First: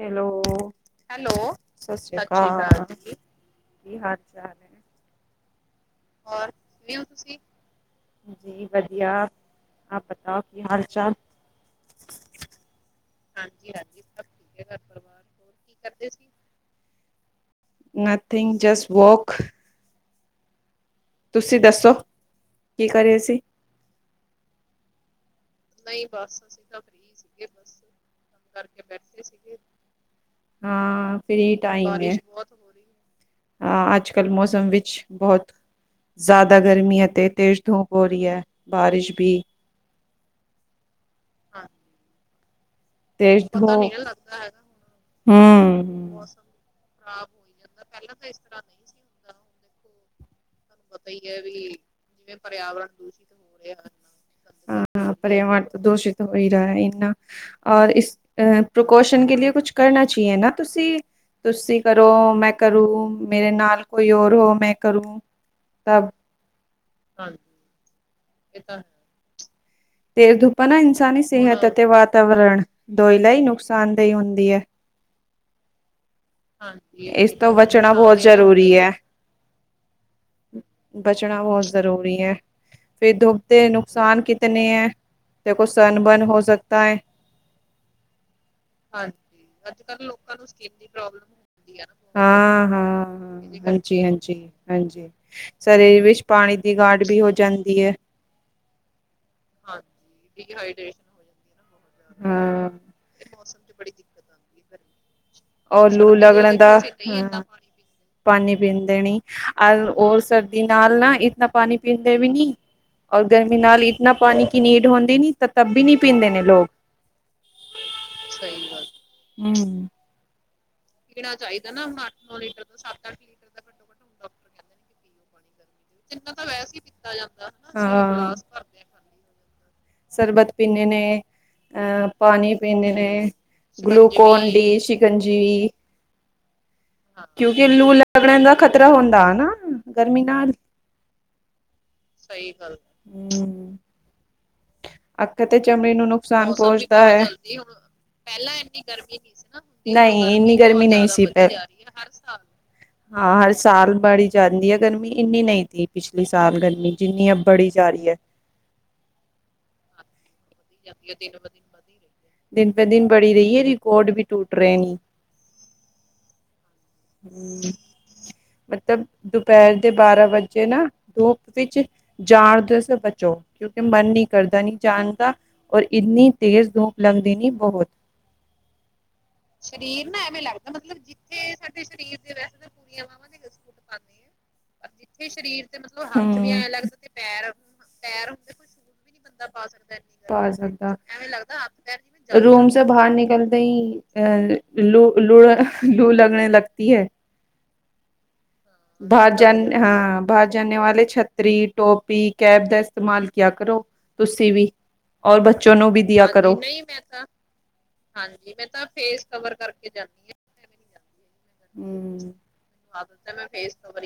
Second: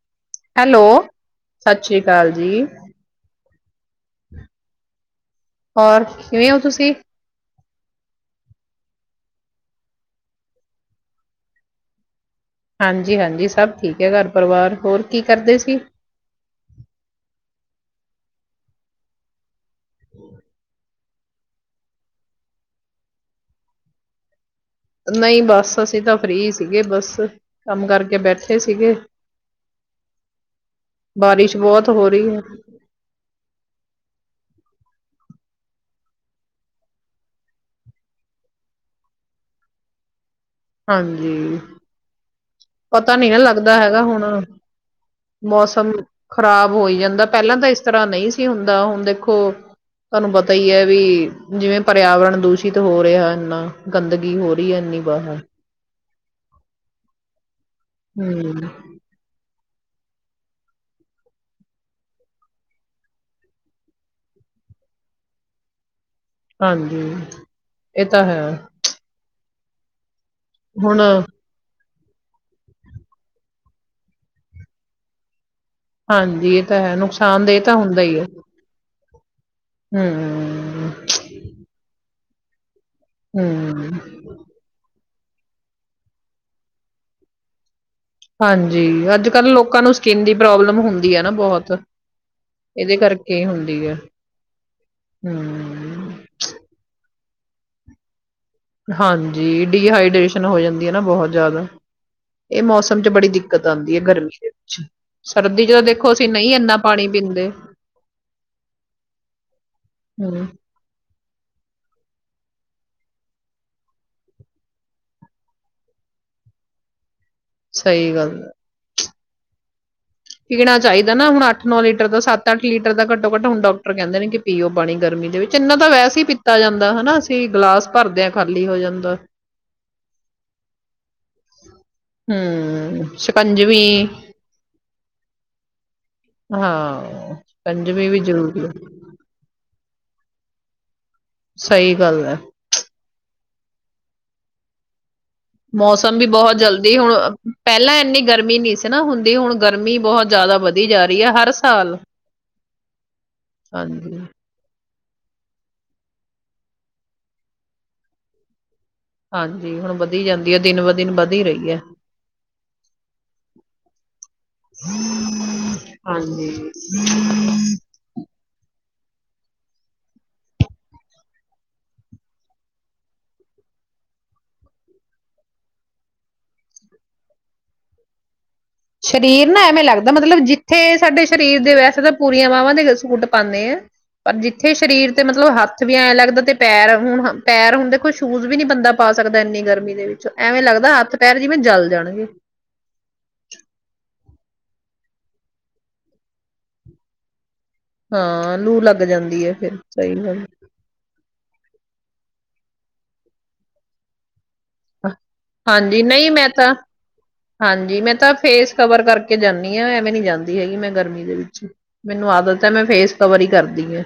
Hello, hello, hello ਸਤਿ ਸ੍ਰੀ ਸਤ ਸ਼੍ਰੀ ਅਕਾਲ ਜੀ, ਕਾਲ ਜੀ। ਕੀ ਹਾਲ ਚਾਲ ਹੈ? ਹੋਰ ਕਿਵੇਂ ਔ ਤੁਸੀਂ? ਜੀ ਵਧੀਆ। ਆਪ ਬਤਾਓ ਕੀ ਹਾਲ ਚਾਲ? ਹਾਂਜੀ ਹਾਂਜੀ, ਸਭ ਠੀਕ ਹੈ ਘਰ ਪਰਿਵਾਰ, ਹੋਰ ਕੀ ਕਰਦੇ ਸੀ? Nothing just walk. [inaudible] ਤੁਸੀਂ ਦੱਸੋ, ਕੀ ਕਰ ਰੇ ਸੀ? ਨਹੀਂ ਬਸ ਅਸੀਂ ਨਹੀਂ ਤਾਂ ਬਸ ਫ੍ਰਰੀ ਅਸੀ ਤਾਂ ਸੀਗੇ ਫ੍ਰੀ ਬਸ। ਸੀਗੇ, ਬਸ ਕੰਮ ਕਰਕੇ ਕਮ ਬੈਠੇ ਕਰਕੇ ਸੀਗੇ, ਬੈਠੇ ਸੀਗੇ, ਹਾਂ ਫ੍ਰੀ ਬਾਰਿਸ਼ ਟਾਇਮ ਬਹੁਤ ਏ, ਹੋ ਬਾਰਿਸ਼ ਰਹੀ ਹੈ, ਬੌਤ ਹੋ ਰੀ ਏ, ਹਾਂ, ਅੱਜ-ਕਲ ਮੌਸਮ ਵਿਚ ਬਹੌਤ ਜੈਦਾ ਗਰਮੀ ਹੈ ਤੇ ਤੇਜ਼ ਧੂੰਪ ਹੋ ਰੀ ਹੈ ਬਾਰਿਸ਼ ਭੀ। ਹਾਂਜੀ। ਪਤਾ ਨ੍ਹੀਂ ਨਾ ਤੇਜ਼ ਲੱਗਦਾ ਧੂਪ ਹੈਗਾ ਹੁਣ, ਹਮ ਮੌਸਮ ਜਿਵੇਂ ਖ਼ਰਾਬ ਹੋ ਈ ਜਾਂਦਾ ਪੈਲਾਂ ਤਾਂ ਇਸ ਤਰ੍ਹਾਂ ਨਹੀਂ ਸੀ ਹੁੰਦਾ। ਹੁਣ, ਦੇਖੋ ਤੁਵਾਨੂੰ ਪਤ ਤਈ ਹੈ ਵੀ ਜਿਵੇਂ ਪਰਿਆਵਰਨ ਦੂਸ਼ਿਤ ਹੋ ਰਿਹਾ ਇੰਨਾ ਗੰਦਗੀ ਹੋ ਰੀ ਐ ਇਨੀ ਬਾਹਰ। ਹੋ ਹੀ ਰਾ ਐ ਇੰਨਾ। ਔਰ ਇਸ ਹੂੰ, ਅ ਪ੍ਰਕੋਸ਼ਨ ਕੇ ਲਿਏ ਕੁਛ ਕਰਨਾ ਚਾਹੀਏ ਨਾ ਤੁਸੀਂ, ਤੁਸੀਂ ਕਰੋ ਮੈਂ ਕਰੂ ਮੇਰੇ ਨਾਲ ਕੋਈ ਹੋਰ ਹੋ ਮੈਂ ਕਰੂੰ। ਤਬ। ਹਾਂਜੀ। ਏ ਤਾਂ ਹੈ। ਤੇਜ ਧੁਪਾ ਨਾ ਇਨਸਾਨੀ ਹੁਣ ਸਿਹਤ ਅਤੇ ਵਾਤ ਵਾਤਾਵਰਨ ਦੋਇਲਾਈ ਨੁਕਸਾਨ ਦੇਈ ਹੁੰਦੀ ਐ। ਹਾਂਜੀ, ਇਹ ਤਾਂ ਹੈ ਹਾਂਜੀ ਇਸ ਤੋਂ ਨੁਕਸਾਨਦੇਹ ਤਾਂ ਬਚਣਾ ਹੁੰਦਾ ਬਹੁਤ ਹੀ ਹੈ। ਜ਼ਰੂਰੀ ਹੈ, ਹੂੰ, ਬਚਣਾ ਬਹੁਤ ਜ਼ਰੂਰੀ ਹੈ। ਫੇਰ ਦੁੱਧ ਦੇ ਹੂੰ, ਨੁਕਸਾਨ ਕਿਤਨੇ ਹੈ, ਦੇਖੋ ਸਨ ਬਰਨ ਹੋ ਸਕਦਾ ਹੈ। ਹਾਂਜੀ ਅੱਜ ਕੱਲ੍ਹ ਲੋਕਾਂ ਨੂੰ ਸਕਿੰਨ ਦੀ ਪ੍ਰੋਬਲਮ ਹੁੰ ਹਾਂ ਹਾਂ ਕਰਕੇ ਹੁੰਦੀ ਹੈ। ਹਾਂਜੀ ਹਾਂਜੀ ਹਾਂਜੀ ਸਰੀਰ ਹੂੰ, ਵਿੱਚ ਪਾਣੀ ਦੀ ਗਾਡ ਵੀ ਹੋ ਜਾਂਦੀ ਹੈ। ਹਾਂਜੀ ਡੀਹਾਈਡ੍ਰੇਸ਼ਨ ਹੋ ਜਾਂਦੀ ਹੈ ਨਾ ਬਹੁਤ ਜ਼ਿਆਦਾ ਬਹੁਤ ਜ਼ਿਆਦਾ। ਇਹ ਹਾਂ ਮੌਸਮ ਚ ਬੜੀ ਦਿੱਕਤ ਆਂਦੀ ਐ ਗਰਮੀ ਦੇ ਅੱਛਾ। ਔਰ ਲੂ ਲਗਣਾ ਦਾ, ਪੀਂਦੇ ਪਾਣੀ ਪੀਂਦੇ ਨਈ। ਅਰ ਔਰ ਹੂੰ, ਸਰਦੀ ਨਾਲ ਨਾ ਇ ਨਾ ਪਾਣੀ ਪੀਂਦੇ ਵੀ ਨੀ, ਔਰ ਗਰਮੀ ਨਾਲ ਇਤਨਾ ਪਾਣੀ ਕੀ ਨੀਡ ਹੁੰਦੀ ਨੀ, ਤਾਂ ਤਬ ਵੀ ਨੀ ਪੀਂਦੇ ਨੇ ਲੋਕ। ਸਈ ਗੱਲ ਐ। ਹੂੰ ਹੂੰ। ਪੀਣਾ ਚਾਹੀਦਾ ਨਾ, ਹੁਣ ਅੱਠ ਨੌ ਲੀਟਰ ਦਾ, ਸੱਤ ਅੱਠ ਲੀਟਰ ਦਾ ਘੱਟੋ ਘੱਟ ਹੁਣ ਡਾਕਟਰ ਕਹਿੰਦੇ ਨੇ ਪੀਓ ਪਾਣੀ। ਗਰਮੀ ਦੇ ਵਿੱਚ ਤਿਨ ਤਾਂ ਵੈਸ ਈ ਪੀਤਾ ਜਾਂਦਾ, ਹਨਾ ਅਸੀਂ ਗਲਾਸ ਭਰਦੇ ਆਂ ਖਾਲੀ ਹੋ ਜਾਂਦਾ। ਸਰਬਤ ਪੀਨੇ ਨੇ ਅਹ ਪਾਣੀ ਪੀਂਦੇ ਹਮ ਨੇ, ਸ਼ਿਕੰਜਵੀ ਗਲੂਕੋਨ ਡੀ, ਸ਼ਿਕੰਜੀਵੀ, ਹਾਂ ਕਿਉਂਕਿ ਲੂ ਸ਼ਿਕੰਜਵੀ ਵੀ ਲਗਣੇ ਦਾ ਜ਼ਰੂਰੀ ਹੈ ਖ਼ਤਰਾ ਹੁੰਦਾ ਹਨਾ ਗਰਮੀ ਨਾਲ। ਸਹੀ ਗੱਲ ਹੈ ਹੂੰ। ਹੂੰ। ਅੱਖ ਤੇ ਚਮੜੀ ਨੂੰ ਮੌਸਮ ਵੀ ਨੁਕਸਾਨ ਬਹੁਤ ਜਲਦੀ ਪਹੁੰਚਦਾ ਹੈ। ਹੁਣ ਪਹਿਲਾਂ ਇੰਨੀ ਗਰਮੀ ਨਈ, ਨਹੀਂ ਇਨੀ ਸੀ ਨਾ ਹੁੰਦੀ ਹੁਣ ਗਰਮੀ ਬਹੁਤ ਜ਼ਿਆਦਾ ਵਧੀ ਗਰਮੀ ਜਾ ਨਈ ਰਹੀ ਸੀ ਹੈ ਹਰ ਪਹਿਲਾਂ। ਸਾਲ ਹਾਂ ਹਰ ਸਾਲ ਬੜ ਹਾਂਜੀ ਈ ਜਾਂਦੀ ਆ ਗਰਮੀ ਇੰਨੀ ਨਹੀਂ ਥੀ ਪਿਛਲੀ ਸਾਲ ਗਰਮੀ ਜਿੰਨੀ ਅਬ ਬੜੀ ਜਾ ਰਈ ਐ। ਹਾਂਜੀ, ਹੁਣ ਵਧੀ ਜਾਂਦੀ ਆ, ਦਿਨ ਬ ਦਿਨ ਵਧ ਈ ਰਹੀ ਆ। ਦਿਨ ਪੇ ਦਿਨ ਬੜੀ ਰਹੀ ਹੈ ਰਿਕਾਰਡ ਵੀ ਟੂਟ ਰਹੇ ਹਾਂਜੀ। ਨੇ ਮਤਲਬ ਦੁਪਹਿਰ ਦੇ ਬਾਰਾਂ ਵਜੇ ਨਾ ਧੂਪ ਵਿੱਚ ਜਾਣ ਤੋ ਸ ਬਚੋ। ਮਨ ਨਈ ਕਰਦਾ ਨੀ ਜਾਨਦਾ, ਔਰ ਇਤਨੀ ਤੇਜ਼ ਧੂੰਪ ਲੰਗਦੀ ਨੀ ਬਹੁਤ। ਸਰੀਰ ਨਾ ਐਵੇਂ ਲੱਗਦਾ ਮਤਲਬ ਜਿੱਥੇ ਸਾਡੇ ਸਰੀਰ ਦੇ ਵੈਸੇ ਤਾਂ ਪੂਰੀਆਂ ਬਾਹਵਾਂ ਦੇ ਸੂਟ ਪਾਨੇਂ ਆਂ, ਪਰ ਜਿੱਥੇ ਸਰੀਰ ਤੇ ਮਤਲਬ ਹੱਥ ਵੀ ਐਵੇਂ ਲੱਗਦਾ ਤੇ ਪੈਰ ਹੁਣ, ਪੈਰ ਹੁਣ ਦੇਖੋ ਸ਼ੂਜ਼ ਵੀ ਨੀ ਬੰਦਾ ਪਾ ਸਕਦਾ, ਇੰਨੀ ਗਰਮੀ ਦੇ ਵਿੱਚ। ਪਾ ਐਵੇਂ ਸਕਦਾ ਲੱਗਦਾ ਹੱਥ ਪੈਰ ਜਿਵੇਂ ਜਲ ਜਾਣਗੇ। ਦਈ ਅ ਲੂ ਲੂਣਾ, ਲੂ ਲਗਣੇ ਲਗਤੀ ਹੈ। ਹਾਂ ਲੂ ਲੱਗ ਬਾਹਰ ਜਾਂਦੀ ਹੈ ਜਾਨ, ਫਿਰ ਸਹੀ ਹਾਂ ਗੱਲ ਬਾਹਰ ਜਾਨੇ ਵਾਲੇ ਛਤਰੀ, ਟੋਪ ਵੀ ਕੈਪ ਦਾ ਇਸਤੇਮਾਲ ਕੀਆ ਕਰੋ, ਤੁਸੀਂ ਵੀ। ਔਰ ਬਚੋ ਨੋ ਹਾਂਜੀ ਵੀ ਦੀਆਂ ਨਹੀਂ ਮੈਂ ਕਰੋ। ਤਾਂ ਹਾਂਜੀ ਮੈਂ ਤਾਂ ਫੇਸ ਕਵਰ ਕਰਕੇ ਜਾਂਦੀ ਹਾਂ ਐਵੇਂ ਨੀ ਜਾਂਦੀ ਹੈਗੀ ਮੈਂ ਗਰਮੀ ਦੇ ਵਿੱਚ। ਮੈਨੂੰ ਆਦਤ ਹੈ ਮੈਂ ਫੇਸ ਕਵਰ ਹੀ ਕਰਦੀ ਹਾਂ।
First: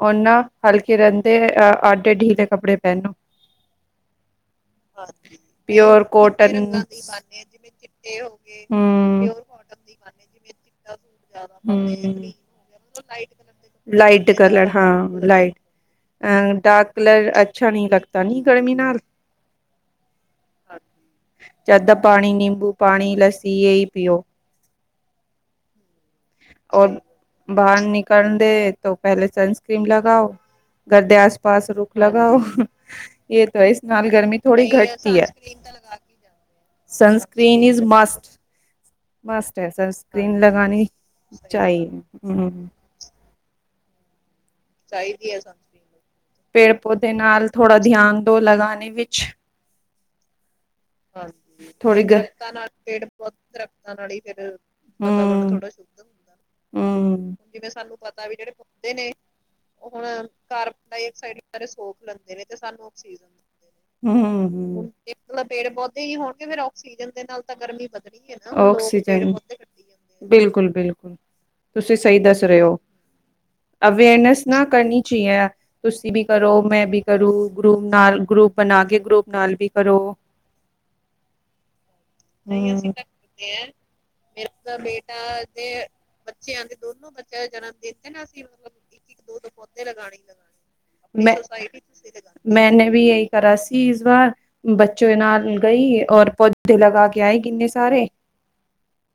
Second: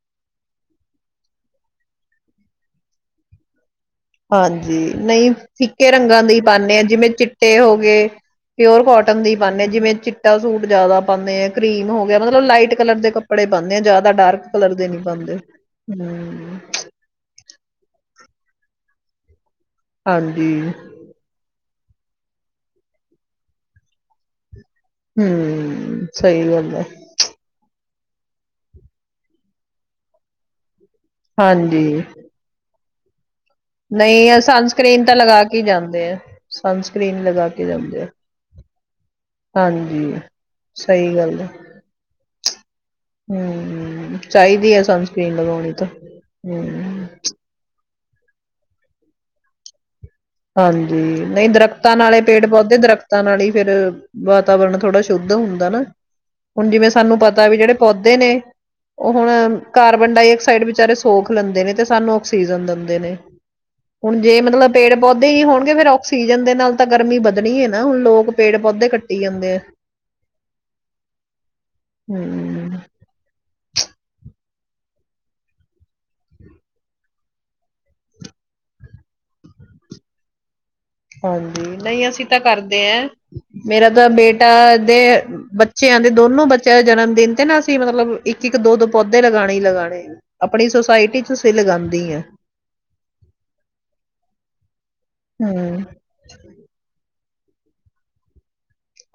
ਓ ਨਾ ਹਲਕੇ ਰਹਿਦੇ ਏ ਆ ਆਟੇ ਢੀਲੇ ਕੱਪੜੇ ਪਹਿਨੋ। ਹਾਂਜੀ, ਨਈਂ ਫਿੱਕੇ ਪਿਓਰ ਰੰਗਾਂ ਦੀ ਕੋਟਨ ਪਾਨੇ ਆਂ, ਜਿਵੇਂ ਚਿੱਟੇ ਹੋਗੇ, ਪਿਓਰ ਕੋਟਨ ਦੀ ਪਾਨੇ, ਜਿਵੇਂ ਚਿੱਟਾ ਸੂਟ ਜਿਆਦਾ ਪਾਨੇ ਆਂ, ਕਰੀਮ ਹੋ ਗਿਆ, ਮਤਲਬ ਲਾਈਟ ਕਲਰ ਦੇ ਕੱਪੜੇ ਪਾਨੇ ਆ ਜ਼ਿਆਦਾ ਲਾਈਟ ਡਾਰਕ ਕਲਰ ਦੇ ਨੀ ਹਾਂ ਪਾਂਦੇ, ਲਾਈਟ ਅ ਹੂੰ। ਲਗਤਾ ਤਾਂ ਨਹੀਂ ਗਰਮੀ ਨਾਲ ਹਾਂਜੀ। ਜਾਦਾ ਪਾਣੀ, ਨਿੰਬੂ ਪਾਣੀ, ਲੱਸੀ ਇਹੀ ਪੀਓ। ਹੂੰ। ਔਰ ਬਾਹਰ ਨਿਕ ਲਦੇ ਤੋਂ ਪਹਿਲੇ ਸਨਸਕ੍ਰੀਨ ਲਗਾਓ ਘਰਦੇ ਆਸ ਪਾਸ ਰੁੱਖ ਹਾਂਜੀ ਲਗਾਓ। ਇਹ ਤਾਂ ਇਸ ਨਾਲ ਨਹੀਂ ਗਰਮੀ ਆ ਥੋੜੀ ਸਨਸਕਰੀਨ ਤਾਂ ਘਟਤੀ ਹੈ। ਲਗਾ ਕੇ ਜਾਂਦੇ ਆ ਸਨ ਸਕਕ੍ਰਰੀਨ ਲਗਾ ਕੇ ਜਾਂਦੇ ਆ। ਮਸਟ ਹੈ ਹਾਂਜੀ ਸਸਕ੍ਰੀਨ ਲਗਾਨੀ ਸਹੀ ਗੱਲ ਹੈ ਚਾਹੀਏ। ਹੂੰ ਹੂੰ ਚਾਹੀਦੀ ਹੈ ਸਨਸਕ੍ਰਰੀਨ ਲਗਾਉਣੀ ਤਾਂ ਹੂੰ ਤੋਂ ਲਗਾਣੇ ਵਿੱਚ ਹਾਂਜੀ ਨਹੀਂ ਦਰਖਤਾਂ ਥੋੜੀ ਗ ਨਾਲੇ ਪੇੜ ਪੌਦੇ ਦਰਖਤਾਂ ਨਾਲ ਹੀ ਫੇਰ ਵਾਤਾਵਰਨ ਥੋੜ੍ਹਾ ਸ਼ੁੱਧ ਹੁੰਦਾ ਨਾ ਹੁਣ ਜਿਵੇਂ ਸਾਨੂੰ ਹਮ ਪਤਾ ਵੀ ਜਿਹੜੇ ਪੌਦੇ ਨੇ ਉਹ ਹੁਣ ਕਾਰਬਨ ਡਾਇਆਕਸਾਈਡ ਵਿਚਾਰੇ ਸੋਖ ਲੈਂਦੇ ਨੇ ਤੇ ਸਾਨੂੰ ਆਕਸੀਜਨ ਦਿੰਦੇ ਨੇ। ਹੁਣ ਜੇ ਮਤਲਬ ਪੇੜ ਪੌਦੇ ਹੀ ਹੋਣਗੇ ਫਿਰ ਦੇ ਆਕਸੀਜਨ ਨਾਲ ਤਾਂ ਗਰਮੀ ਵਧਣੀ ਹੈ ਨਾ ਹੁਣ ਲੋਕ ਪੇੜ ਪੌਦੇ ਕੱਟੀ ਜਾਂਦੇ ਆ ਬਿਲਕੁਲ ਬਿਲਕੁਲ ਤੁਸੀਂ ਸਹੀ ਦੱਸ ਰਹੇ ਹਮ ਹੋ। ਅਵੇਅਰਨੈਸ ਨਾ ਕਰਨੀ ਚਾਹੀਏ ਤੁਸੀਂ ਵੀ ਕਰੋ ਮੈਂ ਵੀ ਕਰੂੰ ਗਰੁੱਪ ਨਾਲ ਗਰੁੱਪ ਬਣਾ ਕੇ ਗਰੁੱਪ ਨਾਲ ਵੀ ਕਰੋ। ਹਾਂਜੀ ਨਹੀਂ ਅਸੀਂ ਤਾਂ ਕਰਦੇ ਹੈ ਮੇਰਾ ਤਾਂ ਬੇਟਾ ਦੇ ਬੱਚਿਆਂ ਦੇ ਦੋਨੋ ਬੱਚਿਆਂ ਦੇ ਜਨਮ ਦਿਨ ਤੇ ਨਾ ਅਸੀਂ ਮਤਲਬ ਇੱਕ ਇੱਕ ਦੋ ਦੋ ਪੌਦੇ ਲਗਾਣੇ ਲਗਾਣੇ ਆਪਣੀ ਸੁਸਾਇਟੀ ਚ ਅਸੀਂ ਲਗਾਉਂਦੀ ਹਾ। ਹੋ ਮੈਨੇ ਵੀ ਇਹੀ ਕਰਾ ਸੀ ਇਸ ਬਾਰ ਬੱਚੇ ਨਾਲ ਗਈ ਔਰ ਪੌਦੇੇ ਲਗਾ ਕੇ ਗਿਆਏ ਕਿੰਨੇ ਸਾਰੇ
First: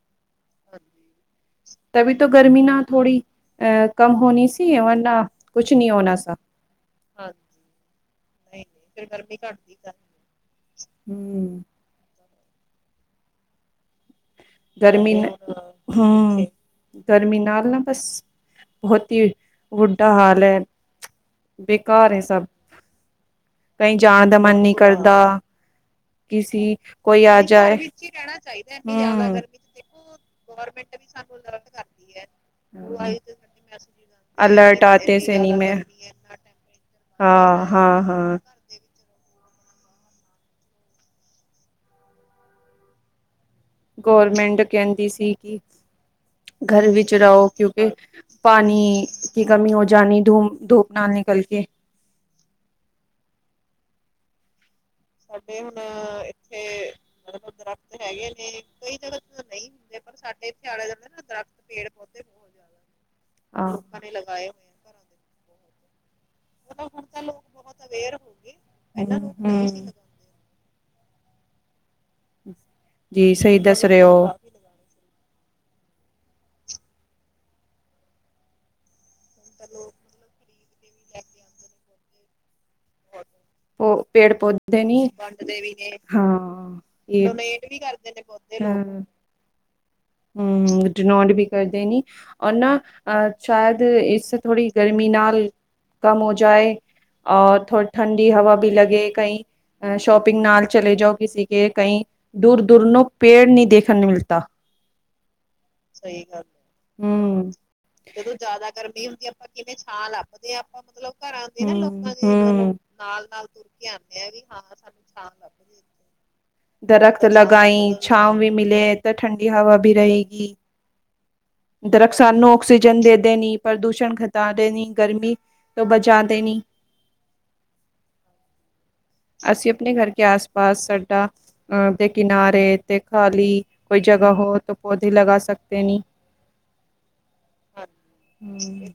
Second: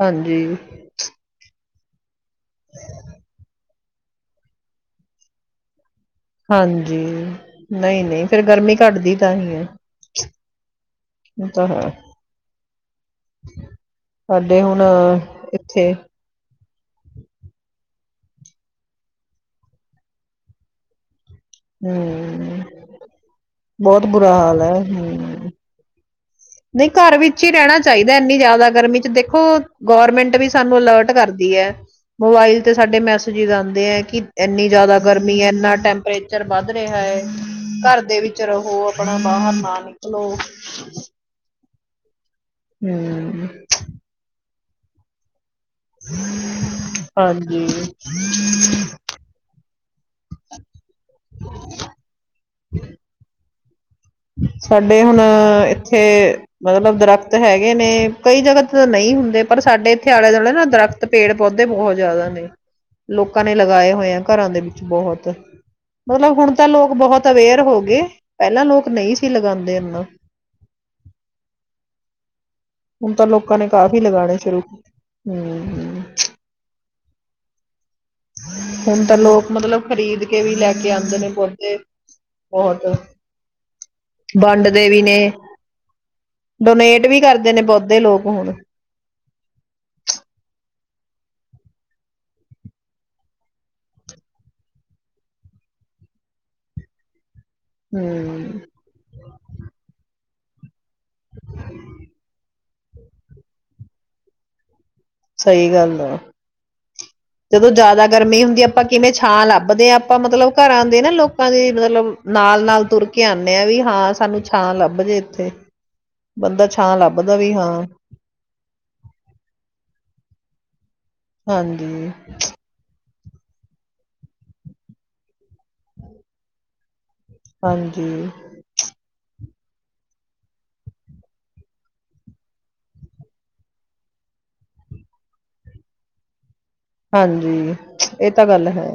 ਹਾਂਜੀ ਤਭੀ ਤੋਂ ਗਰਮੀ ਨਾ ਥੋੜੀ ਅ ਕਮ ਹੋਣੀ ਸੀ ਰ ਨਾ ਕੁਛ ਨਹੀਂ ਹੋਣਾ। ਸ ਹਾਂਜੀ ਨਹੀਂ ਨਹੀਂ ਫੇਰ ਗਰਮੀ ਘੱਟਦੀ ਤਾਂ ਹੀ ਹੈ ਹਮ ਤਾਂ ਹਾਂ [unintelligible] ਸਾਡੇ ਹੁਣ ਗਰਮੀ ਇੱਥੇ ਹਮ ਗਰਮੀ ਨਾਲ ਨਾ ਬਸ ਬਹੁਤ ਹੀ ਵੁਡਾ ਹਾਲ ਐ। ਬੇਕਾਰ ਹੈ ਸਭ ਹਮ ਕਈ ਬਹੁਤ ਜਾਣ ਬੁਰਾ ਦਾ ਮਨ ਹਾਲ ਨੀ ਹੈ ਕਰਦਾ। ਹਮ ਕਿਸੀ ਨਹੀਂ ਘਰ ਕੋਈ ਆ ਵਿੱਚ ਹੀ ਜਾਏ ਰਹਿਣਾ ਚਾਹੀਦਾ ਇੰਨੀ ਜ਼ਿਆਦਾ ਗਰਮੀ ਦੇਖੋ ਗੌਰਮੈਂਟ ਵੀ ਸਾਨੂੰ ਅਲਰਟ ਕਰਦੀ ਹੈ ਮੋਬਾਇਲ ਤੇ ਸਾਡੇ ਮੈਸਜ ਆਦੇ ਹੈ ਕਿ ਇੰਨੀ ਅਲਰਟ ਜ਼ਿਆਦਾ ਆਤੇ ਸੇ ਗਰਮੀ ਹੈ ਨੀ ਮੈਂ ਇੰਨਾ ਟੈਂਪਰੇਚਰ ਵੱਧ ਰਿਹਾ ਹਾਂ ਘਰ ਹਾਂ ਦੇ ਹਾਂ ਵਿੱਚ ਰਹੋ ਆਪਣਾ ਬਾਹਰ ਨਾ ਨਿਕਲੋ ਹੂੰ ਗੌਰਮੈਂਟ ਕਹਿੰਦੀ ਸੀ ਕਿ ਘਰ ਵਿੱਚ ਰਹੋ ਹਾਂਜੀ ਕਿਉਂਕਿ ਪਾਣੀ ਦੀ ਕਮੀ ਹੋ ਜਾਣੀ ਧੂਮ ਧੁੱਪ ਨਾ ਨਿਕਲ ਕੇ ਸਾਡੇ ਹੁਣ ਇੱਥੇ ਮਤਲਬ ਦਰਖਤ ਹੈਗੇ ਨੇ ਕਈ ਜਗ੍ਹਾ ਤੇ ਤਾਂ ਨਹੀਂ ਹੁੰਦੇ ਪਰ ਸਾਡੇ ਇੱਥੇ ਆਲੇ ਦੁਆਲੇ ਨਾ ਦਰਖਤ ਪੇੜ ਪੌਦੇ ਬਹੁਤ ਜ਼ਿਆਦਾ ਨੇ ਲੋਕਾਂ ਨੇ ਲਗਾਏ ਹੋਏ ਆ ਘਰਾਂ ਦੇ ਵਿੱਚ ਬਹੁਤ। ਮਤਲਬ ਹੁਣ ਤਾਂ ਲੋਕ ਬਹੁਤ ਅਵੇਅਰ ਹੋ ਗਏ ਪਹਿਲਾਂ ਲੋਕ ਨਹੀਂ ਸੀ। ਲਗਾਉਂਦੇ ਲਗਾਉਣੇ ਚਾਹੀਦੇ, ਲੋਕਾਂ ਨੇ ਪੇੜ ਹਨ ਕਾਫੀ ਨਾ। ਹੁਣ ਲਗਾਏ ਤਾਂ ਜੀ ਲੋਕਾਂ ਸਹੀ ਨੇ ਦੱਸ ਕਾਫੀ ਰਹੇ ਹੋ ਲਗਾਣੇ ਸ਼ੁਰੂ ਹੂ ਹੂ ਹੁਣ ਤਾਂ ਲੋਕ ਮਤਲਬ ਖਰੀਦ ਕੇ ਵੀ ਲੈ ਅਗੇ ਆਉਂਦੇ ਨੇ ਪੌਦੇ ਬਹੁਤ ਪੇੜ ਪੌਦੇ ਵੰਡਦੇ ਵੀ ਨਹੀ, ਨੇ ਵੰਡਦੇ ਵੀ ਨੇ, ਹਾਂ ਡੋਨੇਟ ਵੀ ਕਰਦੇ ਡੋਰਨੇਨ ਨੇ ਵੀ ਪੌਦੇ ਕਰਦੇ ਨੇ ਲੋਕ ਹੁਣ ਬਹੁਤੇ ਲੋਕ ਹੂ ਡਨੋਡ ਵੀ ਕਰਦੇ ਨੀ। ਔਰ ਨਾ, ਅਹ ਸ਼ਾਇਦ ਇਸ ਥੋੜ੍ਹੀ ਗਰਮੀ ਨਾਲ ਕੰਮ ਹੋ ਜਾਏ। ਥੋੜਾ ਠੰਡ ਕਿ ਹਵਾ ਹਮ ਵੀ ਲੱਗੇ ਕਈ ਸ਼ੋਪਿੰਗ ਨਾਲ ਚਲੇ ਜਾਓ। ਕਿਸੀ ਕੇ ਕਹੀ ਦੂਰ ਦੁਰਨੋਂ ਪੇੜ ਨਹੀਂ ਦੇਖਣ ਨੂੰ ਮਿਲਦਾ ਸਹੀ ਗੱਲ ਹੈ। ਹੂੰ। ਜਦੋਂ ਜ਼ਿਆਦਾ ਗਰਮੀ ਹੁੰਦੀ। ਆਪਾਂ ਕਿਵੇਂ ਛਾਂ ਲੱਭਦੇ ਹਾਂ, ਆਪਾਂ ਮਤਲਬ ਘਰਾਂ ਦੇ ਨਾ ਲੋਕਾਂ ਦੇ ਮਤਲਬ ਨਾਲ ਨਾਲ ਤੁਰ ਕੇ ਨਾਲ ਨਾਲ ਆਉਂਦੇ ਤੁਰ ਹਾਂ ਵੀ ਕੇ ਹਾਂ ਆਂਦੇ ਸਾਨੂੰ ਹਾਂ। ਛਾਂ ਲੱਭ ਜੇ ਇੱਥੇ ਬੰਦਾ ਛਾਂ ਦਰਖਤ ਲੱਭਦਾ ਵੀ ਹਾਂ ਲਗਾਈ, ਛਾਂ ਵੀ ਮਿਲੇ, ਠੰਡੀ ਹਵਾ ਵੀ ਰਹੇਗੀ। ਹਾਂਜੀ ਦਰਖਤ ਸਾਨੂੰ ਆਕਸੀਜਨ ਦੇਂਦੇ ਦੇਣੀ ਪ੍ਰਦੂਸ਼ਣ ਘਟਾ ਦੇਣੀ, ਗਰਮੀ ਤੋਂ ਬਚਾ ਦੇਣੀ। ਹਾਂਜੀ। ਅਸੀਂ ਆਪਣੇ ਘਰ ਕੇ ਆਸ ਪਾਸ ਸੜਕਾਂ ਦੇ ਕਿਨਾਰੇ ਤੇ ਖਾਲੀ ਕੋਈ ਜਗ੍ਹਾ ਹੋ ਤਾਂ ਪੌਦੇੇ ਲਗਾ ਸਕਦੇ ਨੀ। ਹਾਂਜੀ। ਇਹ ਤਾਂ ਗੱਲ ਹੈ। ਹੂੰ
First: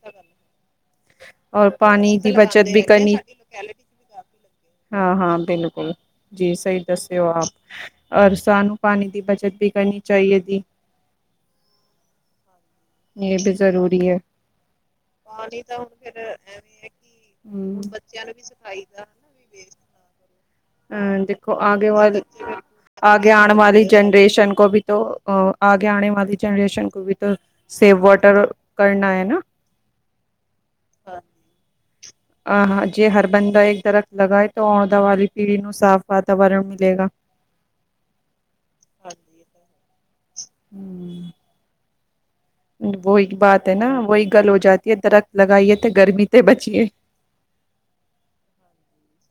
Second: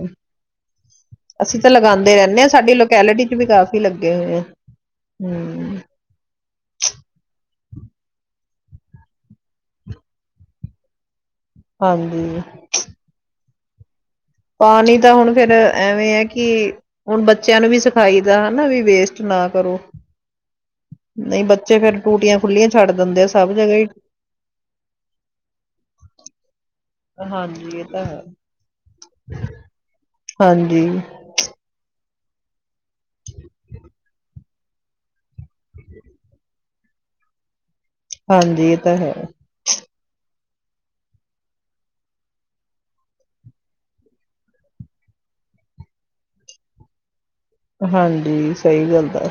ਅਸੀਂ ਤਾਂ ਲਗਾਉਂਦੇ ਰਹਿੰਦੇ ਹਾਂ ਸਾਡੀ ਲੋੈਕੇਲਟੀ ਚ ਵੀ। ਕਾਫ਼ੀ ਲੱਗੇ ਹੋਏ ਆ। ਹਾਂ -ਹਾਂ, ਹਮ, ਬਿਲਕੁਲ ਜੀ ਸਹੀ ਦੱਸਿਓ ਆਪ। ਔਰ ਸਾਨੂੰ ਪਾਣੀ ਦੀ ਬੱਚਤ ਵੀ ਕਰਨੀ ਚਾਹੀਦੀ। ਹਾਂਜੀ। ਇਹ ਵੀ ਜ਼ਰੂਰੀ ਹੈ। ਪਾਣੀ ਤਾਂ ਹੁਣ ਫੇਰ ਐਵੇਂ ਹੈ। ਕਿ ਹੁਣ ਬੱਚਿਆਂ ਨੂੰ ਹੂੰ ਵੀ ਸਿਖਾਈ ਹੈਨਾ ਵੀ ਵੇਸਟ ਨਾ ਕਰੋ। ਅਹ ਨਹੀਂ ਦੇਖੋ ਆ ਬੱਚੇ ਫੇਰ ਟੂਟੀਆਂ ਖੁੱਲੀਆਂ ਛੱਡ ਦਿੰਦੇ ਆ ਆਗੇ ਸਭ ਆਉਣ ਜਗ੍ਹਾ ਵਾਲੀ ਹੀ। ਜਨਰੇਸ਼ਨ ਕੋ ਵੀ ਆਗੇ ਆਣੇ ਵਾਲੀ ਜਨਰੇਸ਼ਨ ਕੋ ਵੀ ਹਾਂਜੀ, ਇਹ ਸੇਵ ਤਾਂ ਹੈ। ਵਾਟਰ ਕਰਨਾ ਹੈ ਨਾ। ਹਾਂਜੀ, ਆਹ ਹਾਂ ਜੇ ਹਰ ਬੰਦਾ ਇੱਕ ਦਰਖਤ ਲਗਾਏ। ਤਾਂ ਅਹੁਦਾ ਵਾਲੀ ਪੀੜੀ ਨੂੰ ਸਾਫ਼ ਵਾਤਾਵਰਨ ਮਿਲੇਗਾ। ਹਾਂਜੀ ਇਹ ਤਾਂ ਹੈ। ਹੂ ਵਹੀ ਬਾਤ ਹੈ ਨਾ ਵਹੀ ਗਲ ਹੋ ਜਾਤੀ ਹੈ ਦਰਖਤ ਲਗਾਈਏ ਤੇ ਗਰਮੀ ਤੇ ਬਚੀਏ ਹਾਂਜੀ ਸਹੀ ਗੱਲ ਆ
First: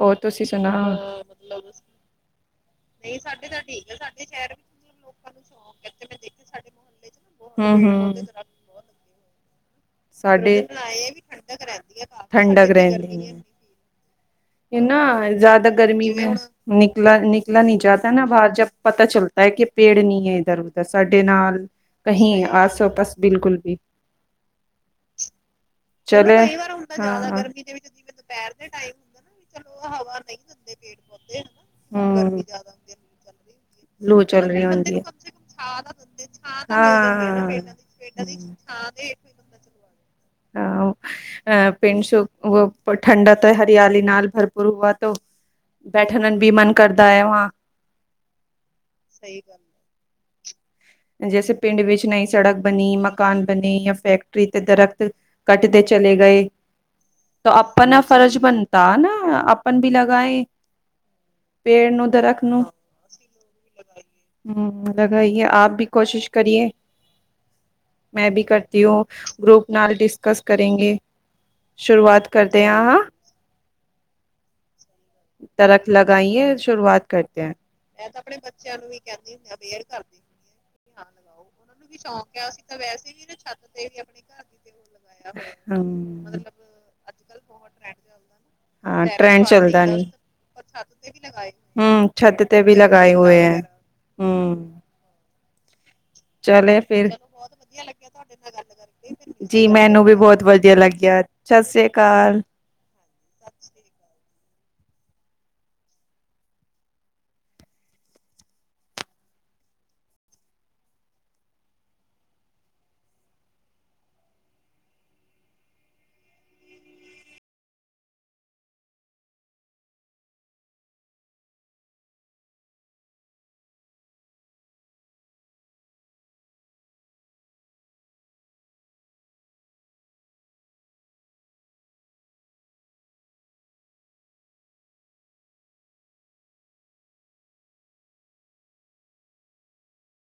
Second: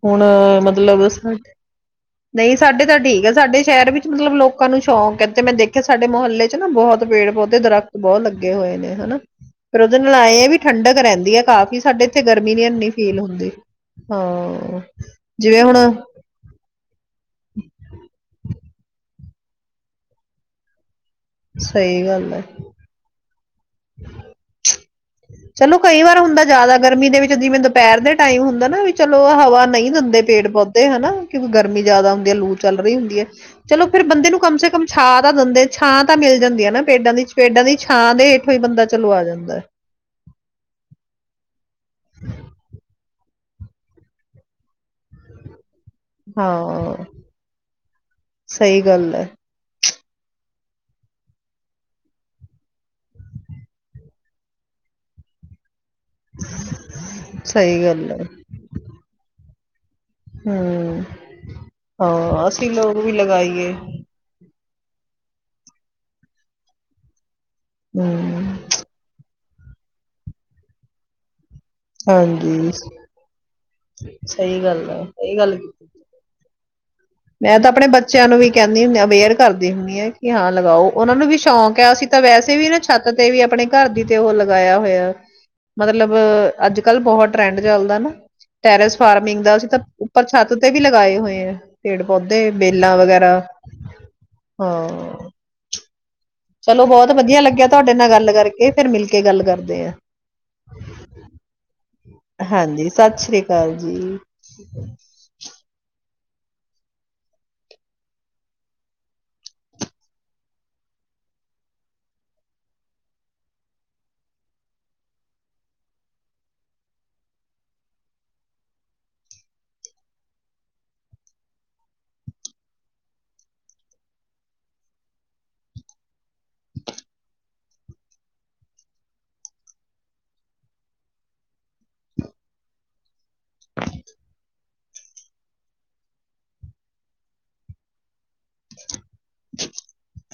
ਹੋਰ ਹੁਣ ਤੁਸੀਂ ਸੁਣਾਓ ਮਤਲਬ ਨਹੀਂ ਸਾਡੇ ਤਾਂ ਠੀਕ ਹੈ ਸਾਡੇ ਸ਼ਹਿਰ ਵਿੱਚ ਮਤਲਬ ਲੋਕਾਂ ਨੂੰ ਸ਼ੌਂਕ ਹੈ ਤੇ ਮੈਂ ਦੇਖਿਆ ਸਾਡੇ ਮੁਹੱਲੇ ਚ ਨਾ ਬਹੁਤ ਪੇੜ ਪੌਦੇ ਹਮ ਦਰਖਤ ਬਹੁਤ ਹਮ ਲੱਗੇ ਹੋਏ ਨੇ ਹਨਾ ਫੇਿਰ ਉਹਦੇ ਨਾਲ ਆਏ ਆ ਵੀ ਠੰਡਕ ਰਹਿੰਦੀ ਆ ਕਾਫ਼ੀ ਸਾਡੇ ਇੱਥੇ ਗਰਮੀ ਨੀ ਇਨੀ ਫੀਲ ਹੁੰਦੀ ਹਾਂ ਨਾ ਜਿਵੇਂ ਜ਼ਿਆਦਾ ਹੁਣ ਗਰਮੀ ਮੈਂ ਨਿਕਲਾ ਨਿਕਲਾ ਨਹੀਂ ਜਾਤਾ ਨਾ ਬਾਹਰ ਜਬ ਪਤਾ ਚੱਲਤਾ ਹੈ ਕਿ ਪੇੜ ਨਹੀਂ ਹੈ ਇੱਧਰ ਉੱਧਰ ਸਾਡੇ ਨਾਲ ਸਹੀ ਗੱਲ ਹੈ। ਕਹੀਂ ਆਸ ਪਾਸ ਬਿਲਕੁਲ [inaudible] ਚਲੋ ਕਈ ਵਾਰ ਹੁੰਦਾ ਜਿਆਦਾ ਗਰਮੀ ਦੇ ਹਾਂ ਵਿੱਚ ਜਿਵੇਂ ਦੁਪਹਿਰ ਦੇ ਟਾਈਮ ਹੁੰਦਾ ਨਾ ਵੀ ਚਲੋ ਹਵਾ ਨਹੀਂ ਦਿੰਦੇ ਪੇੜ ਪੌਦੇ ਹਨਾ ਕਿਉਂਕਿ ਗਰਮੀ ਜਿਆਦਾ ਹਨਾ ਹੁੰਦੀ ਹੈ ਹੂੰ ਲੂ ਚੱਲ ਰਹੀ ਹੁੰਦੀ ਹੈ ਚਲੋ ਫਿਰ ਹੈ ਲੂ ਬੰਦੇ ਨੂੰ ਚੱਲ ਕਮ ਰਹੀ ਸੇ ਕਮ ਹੁੰਦੀ ਹੈ ਛਾਂ ਤਾਂ ਦਿੰਦੇ ਛਾਂ ਤਾਂ ਮਿਲ ਜਾਂਦੀ ਹੈ ਨਾ ਪੇਡਾਂ ਦੀ ਪੇਡਾਂ ਦੀ ਹਾਂ ਛਾਂ ਦੇ ਹੇਠ ਹੀ ਬੰਦਾ ਚਲੋ ਆ ਜਾਂਦਾ ਹਾਂ ਅ ਪਿੰਨ ਸੋ [unintelligible] ਠੰਡਾ ਤਾਂ ਹਰਿਆਲੀ ਨਾਲ ਭਰਪੂਰ ਹੂਆ ਤੋ ਬੈਠਣਨ ਵੀ ਮਨ ਹਾਂ ਕਰਦਾ ਹੈ ਵਾਂ ਸਹੀ ਗੱਲ ਹੈ ਸਹੀ ਗੱਲ ਜੇਸੇ ਪਿੰਡ ਵਿੱਚ ਨਹੀਂ ਸੜਕ ਬਣੀ ਮਕਾਨ ਬਣੇ ਯਾਂ ਫੈਕਟਰੀ ਤੇ ਦਰਖਤ ਕੱਟਦੇ ਚਲੇ ਗਏ ਤੋ ਸਹੀ ਆਪਣਾ ਗੱਲ ਹੈ ਫਰਜ਼ ਬਣਤਾ ਨਾ ਅਪ ਲੱ [unintelligible] ਹਮ ਦਰਖਤ ਹਾਂ ਅੱਸੀ ਲੋਕ ਵੀ ਲਗਾਈਏ ਹਮ ਲਗਾਈਏ ਆਪ ਵੀ ਕੋਸ਼ਿਸ਼ ਕਰੀਏ ਮੈਂ ਵੀ ਹਮ ਕਰਤੀ ਹੂ ਗਰੁੱਪ ਨਾਲ ਡਿਸਕਸ ਕਰੇਂਗੇ ਸ਼ੁਰੂਆਤ ਕਰਦੇ ਹਾਂਜੀ ਹਾਂ। ਸਹੀ ਗੱਲ ਆ ਸਹੀ ਗੱਲ ਕੀਤੀ ਦਰਖ਼ਤ ਲਗਾਈਏ, ਸ਼ੁਰੂਆਤ ਕਰਤੇ ਹੈ। ਮੈਂ ਤਾਂ ਆਪਣੇ ਬੱਚਿਆਂ ਨੂੰ ਵੀ ਕਹਿੰਦੀ ਹੁੰ ਅਵੇਅਰ ਕਰਦੀ ਹੁੰਦੀ ਹਾਂ ਕਿ ਹਾਂ ਲਗਾਓ ਉਹਨਾ ਨੂੰ ਵੀ ਸ਼ੌਂਕ ਹੈ ਅਸੀਂ ਤਾਂ ਵੈਸੇ ਵੀ ਨਾ ਛੱਤ ਤੇ ਵੀ ਆਪਣੇ ਘਰ ਦੀ ਤੇ ਉਹ ਲਗਾਇਆ ਹੋਇਆ ਮਤਲਬ ਅੱਜ ਕੱਲ ਬਹੁਤ ਟਰੈਂਡ ਚੱਲਦਾ ਨਾ ਟੈਰਸ ਹਾਂ ਫਾਰਮਿੰਗ ਟ੍ਰੈਂਡ ਦਾ ਅਸੀਂ ਤਾਂ ਚੱਲਦਾ ਨੀ ਉੱਪਰ ਛੱਤ ਤੇ ਵੀ ਲਗਾਏ ਹੋਏ ਆ ਪੇੜ ਛੱਤ ਪੌਦੇ ਤੇ ਵੀ ਬੇਲਾਂ ਲਗਾਏ ਵਗੈਰਾ ਹੋਏ ਹੈ ਹਮ ਹਾਂ ਚਲੋ ਬਹੁਤ ਵਧੀਆ ਲੱਗਿਆ ਤੁਹਾਡੇ ਨਾ ਗੱਲ ਕਰਕੇ ਫਿਰ ਮਿਲਕੇ ਗੱਲ ਕਰਦੇ ਆ ਵੀ ਬਹੁਤ ਵਧੀਆ ਲੱਗਿਆ ਸਤਿ ਸ੍ਰੀ ਅਕਾਲ ਹਾਂਜੀ ਸਤਿ ਸ੍ਰੀ ਅਕਾਲ ਜੀ [inaudible] [inaudible] [unintelligible]